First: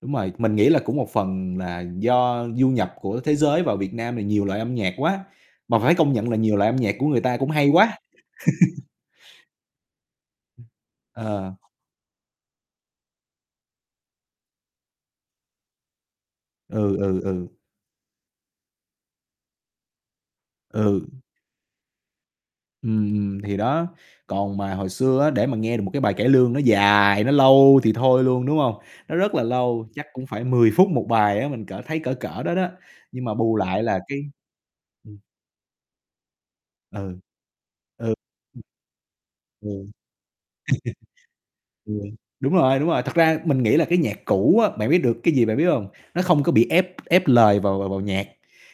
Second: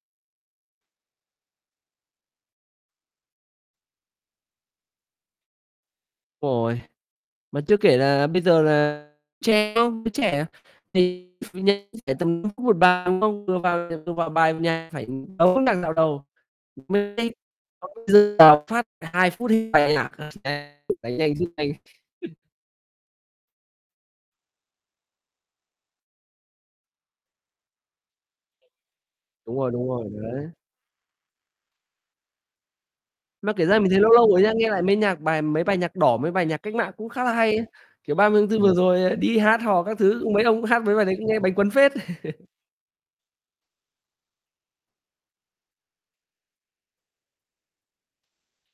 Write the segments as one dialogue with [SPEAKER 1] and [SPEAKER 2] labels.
[SPEAKER 1] Đúng rồi, mình nghĩ là cũng một phần là do du nhập của thế giới vào Việt Nam thì nhiều loại âm nhạc quá, mà phải công nhận là nhiều loại âm
[SPEAKER 2] Ôi,
[SPEAKER 1] nhạc của người ta cũng
[SPEAKER 2] mà
[SPEAKER 1] hay
[SPEAKER 2] chưa kể
[SPEAKER 1] quá.
[SPEAKER 2] là bây giờ là trẻ không, giới trẻ thì
[SPEAKER 1] Ờ.
[SPEAKER 2] [unintelligible] tầm [unintelligible] vào bài nhạc phải tấu đoạn dạo đầu,
[SPEAKER 1] Ừ, ừ,
[SPEAKER 2] [unintelligible]
[SPEAKER 1] ừ.
[SPEAKER 2] vào phát là 2 phút bài nhạc [unintelligible]
[SPEAKER 1] Ừ.
[SPEAKER 2] đánh nhanh rút nhanh.
[SPEAKER 1] Ừm, ừm, thì đó. Còn mà hồi xưa á, để mà nghe được một cái bài cải lương nó dài, nó lâu thì thôi luôn, đúng hông? Nó rất là
[SPEAKER 2] Đúng rồi,
[SPEAKER 1] lâu,
[SPEAKER 2] đúng
[SPEAKER 1] chắc
[SPEAKER 2] rồi
[SPEAKER 1] cũng phải
[SPEAKER 2] đấy.
[SPEAKER 1] 10 phút 1 bài á, mình cỡ thấy cỡ cỡ đó đó, nhưng mà
[SPEAKER 2] Mà
[SPEAKER 1] bù
[SPEAKER 2] kể ra
[SPEAKER 1] lại
[SPEAKER 2] mình
[SPEAKER 1] là
[SPEAKER 2] thấy nó
[SPEAKER 1] cái
[SPEAKER 2] lâu rồi nhá, nghe lại mấy
[SPEAKER 1] ừm.
[SPEAKER 2] nhạc bài mấy bài nhạc đỏ, mấy bài nhạc cách mạng cũng
[SPEAKER 1] Ừ.
[SPEAKER 2] khá là hay ấy.
[SPEAKER 1] Ừ.
[SPEAKER 2] Kiểu, 30 tháng
[SPEAKER 1] Ừm. Ừ.
[SPEAKER 2] 4 vừa rồi, ờ, đi hát hò các thứ, mấy ông cũng hát mấy bài đấy nghe bánh cuốn phết.
[SPEAKER 1] Ừ. Đúng rồi, đúng rồi, thật ra mình nghĩ là cái nhạc cũ á, bạn biết được cái gì, bạn biết hông? Nó không có bị ép ép lời vào vào vào nhạc,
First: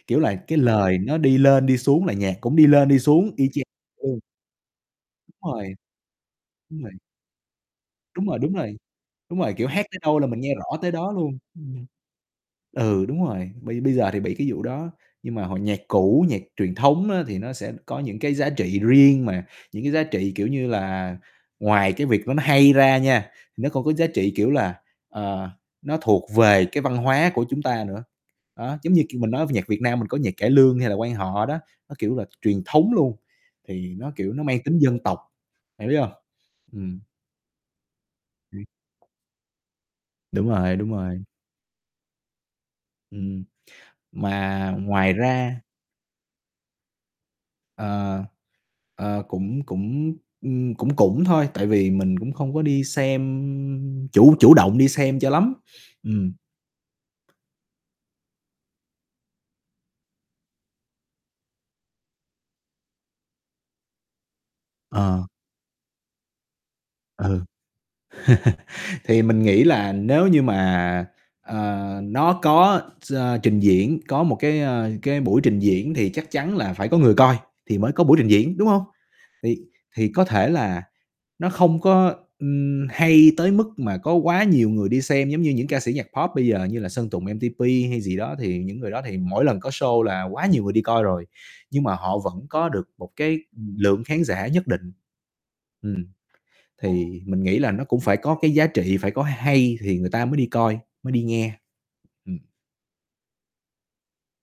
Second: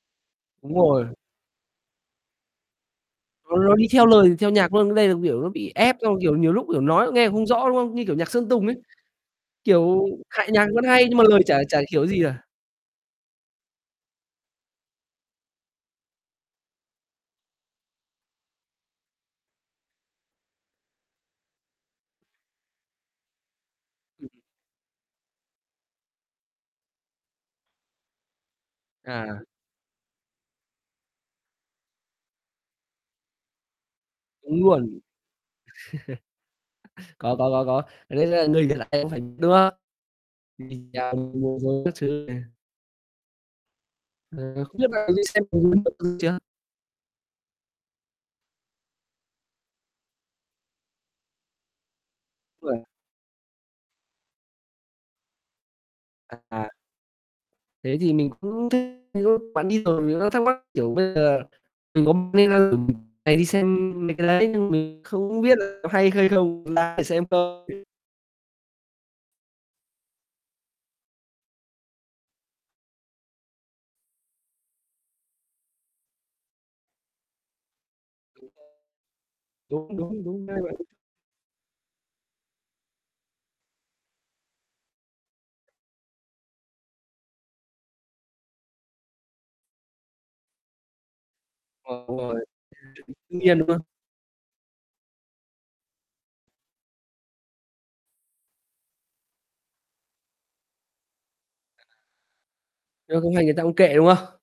[SPEAKER 1] kiểu là, cái
[SPEAKER 2] Đúng
[SPEAKER 1] lời
[SPEAKER 2] rồi.
[SPEAKER 1] nó đi lên đi xuống là nhạc cũng đi lên đi xuống y
[SPEAKER 2] Nó
[SPEAKER 1] chang
[SPEAKER 2] nó đi theo
[SPEAKER 1] ừ.
[SPEAKER 2] lời theo nhạc luôn, nhưng đây là, kiểu, nó
[SPEAKER 1] Đúng
[SPEAKER 2] bị
[SPEAKER 1] rồi.
[SPEAKER 2] ép xong, kiểu, nhiều lúc, kiểu,
[SPEAKER 1] Đúng rồi.
[SPEAKER 2] nói nghe không rõ, đúng không? Như kiểu
[SPEAKER 1] Đúng
[SPEAKER 2] nhạc
[SPEAKER 1] rồi,
[SPEAKER 2] Sơn
[SPEAKER 1] đúng
[SPEAKER 2] Tùng
[SPEAKER 1] rồi,
[SPEAKER 2] ấy,
[SPEAKER 1] đúng rồi, kiểu, hát tới
[SPEAKER 2] kiểu,
[SPEAKER 1] đâu là mình
[SPEAKER 2] hay
[SPEAKER 1] nghe
[SPEAKER 2] nhạc
[SPEAKER 1] rõ
[SPEAKER 2] vẫn
[SPEAKER 1] tới
[SPEAKER 2] hay
[SPEAKER 1] đó
[SPEAKER 2] nhưng mà
[SPEAKER 1] luôn.
[SPEAKER 2] lời chả chả
[SPEAKER 1] Ừm.
[SPEAKER 2] hiểu gì cả.
[SPEAKER 1] Ừ, đúng rồi, bây bây giờ thì bị cái vụ đó, nhưng mà hồi nhạc cũ, nhạc truyền thống á thì nó sẽ có những cái giá trị riêng mà, những cái giá trị, kiểu như là, ngoài cái việc nó nó hay ra nha, nó còn có giá
[SPEAKER 2] Ừm.
[SPEAKER 1] trị, kiểu là, ờ, nó thuộc về cái văn hóa của chúng ta nữa. Đó, giống như kiểu, mình
[SPEAKER 2] À.
[SPEAKER 1] nói nhạc Việt Nam mình có nhạc cải lương hay là quan họ đó, nó, kiểu là, truyền thống luôn, thì nó, kiểu, nó mang
[SPEAKER 2] Đúng
[SPEAKER 1] tính
[SPEAKER 2] luôn.
[SPEAKER 1] dân tộc, bạn biết hông? Ừm.
[SPEAKER 2] Có, có, có, có [unintelligible]
[SPEAKER 1] Ừm.
[SPEAKER 2] người [unintelligible] em cũng phải, đúng không?
[SPEAKER 1] Đúng rồi,
[SPEAKER 2] Ừm,
[SPEAKER 1] đúng
[SPEAKER 2] [unintelligible]
[SPEAKER 1] rồi.
[SPEAKER 2] các thứ này.
[SPEAKER 1] Ừm,
[SPEAKER 2] Ờ,
[SPEAKER 1] mà
[SPEAKER 2] không biết bạn có
[SPEAKER 1] ngoài
[SPEAKER 2] đi xem
[SPEAKER 1] ra
[SPEAKER 2] [unintelligible] chưa?
[SPEAKER 1] Ờ, ờ cũng cũng, ừm, cũng cũng thôi, tại vì mình cũng không có
[SPEAKER 2] Uầy.
[SPEAKER 1] đi xem, chủ chủ động đi xem cho lắm. Ừm.
[SPEAKER 2] À, à. Thế thì mình cũng thích [unintelligible] đi rồi, mình đang thắc mắc, kiểu, bây giờ mình có nên [unintelligible] đi xem mấy cái đấy, nhưng mình
[SPEAKER 1] Ờ.
[SPEAKER 2] không biết là có hay hay không, có đáng để
[SPEAKER 1] Ừ.
[SPEAKER 2] xem không?
[SPEAKER 1] Thì mình nghĩ là nếu như mà, ờ, nó có ch trình diễn, có một cái, ờ, cái buổi trình diễn thì chắc chắn là phải có người coi thì mới có buổi trình
[SPEAKER 2] Đúng
[SPEAKER 1] diễn, đúng hông? Thì
[SPEAKER 2] rồi. Đúng,
[SPEAKER 1] thì
[SPEAKER 2] đúng,
[SPEAKER 1] có
[SPEAKER 2] đúng,
[SPEAKER 1] thể
[SPEAKER 2] đúng vậy.
[SPEAKER 1] là nó không có, ừm, hay tới mức mà có quá nhiều người đi xem giống như những ca sĩ nhạc pop bây giờ như là Sơn Tùng MTP hay gì đó, thì những người đó thì mỗi lần có show là quá nhiều người đi coi rồi, nhưng mà
[SPEAKER 2] Ờ đúng
[SPEAKER 1] họ
[SPEAKER 2] rồi.
[SPEAKER 1] vẫn có được một
[SPEAKER 2] Chuẩn,
[SPEAKER 1] cái
[SPEAKER 2] [unintelligible] đúng không?
[SPEAKER 1] lượng khán giả nhất định. Ừm, thì mình nghĩ là nó cũng phải có cái giá trị, phải có hay thì người ta mới đi coi, mới đi nghe.
[SPEAKER 2] À.
[SPEAKER 1] Ừm.
[SPEAKER 2] Nghe không hay người ta cũng kệ, đúng không?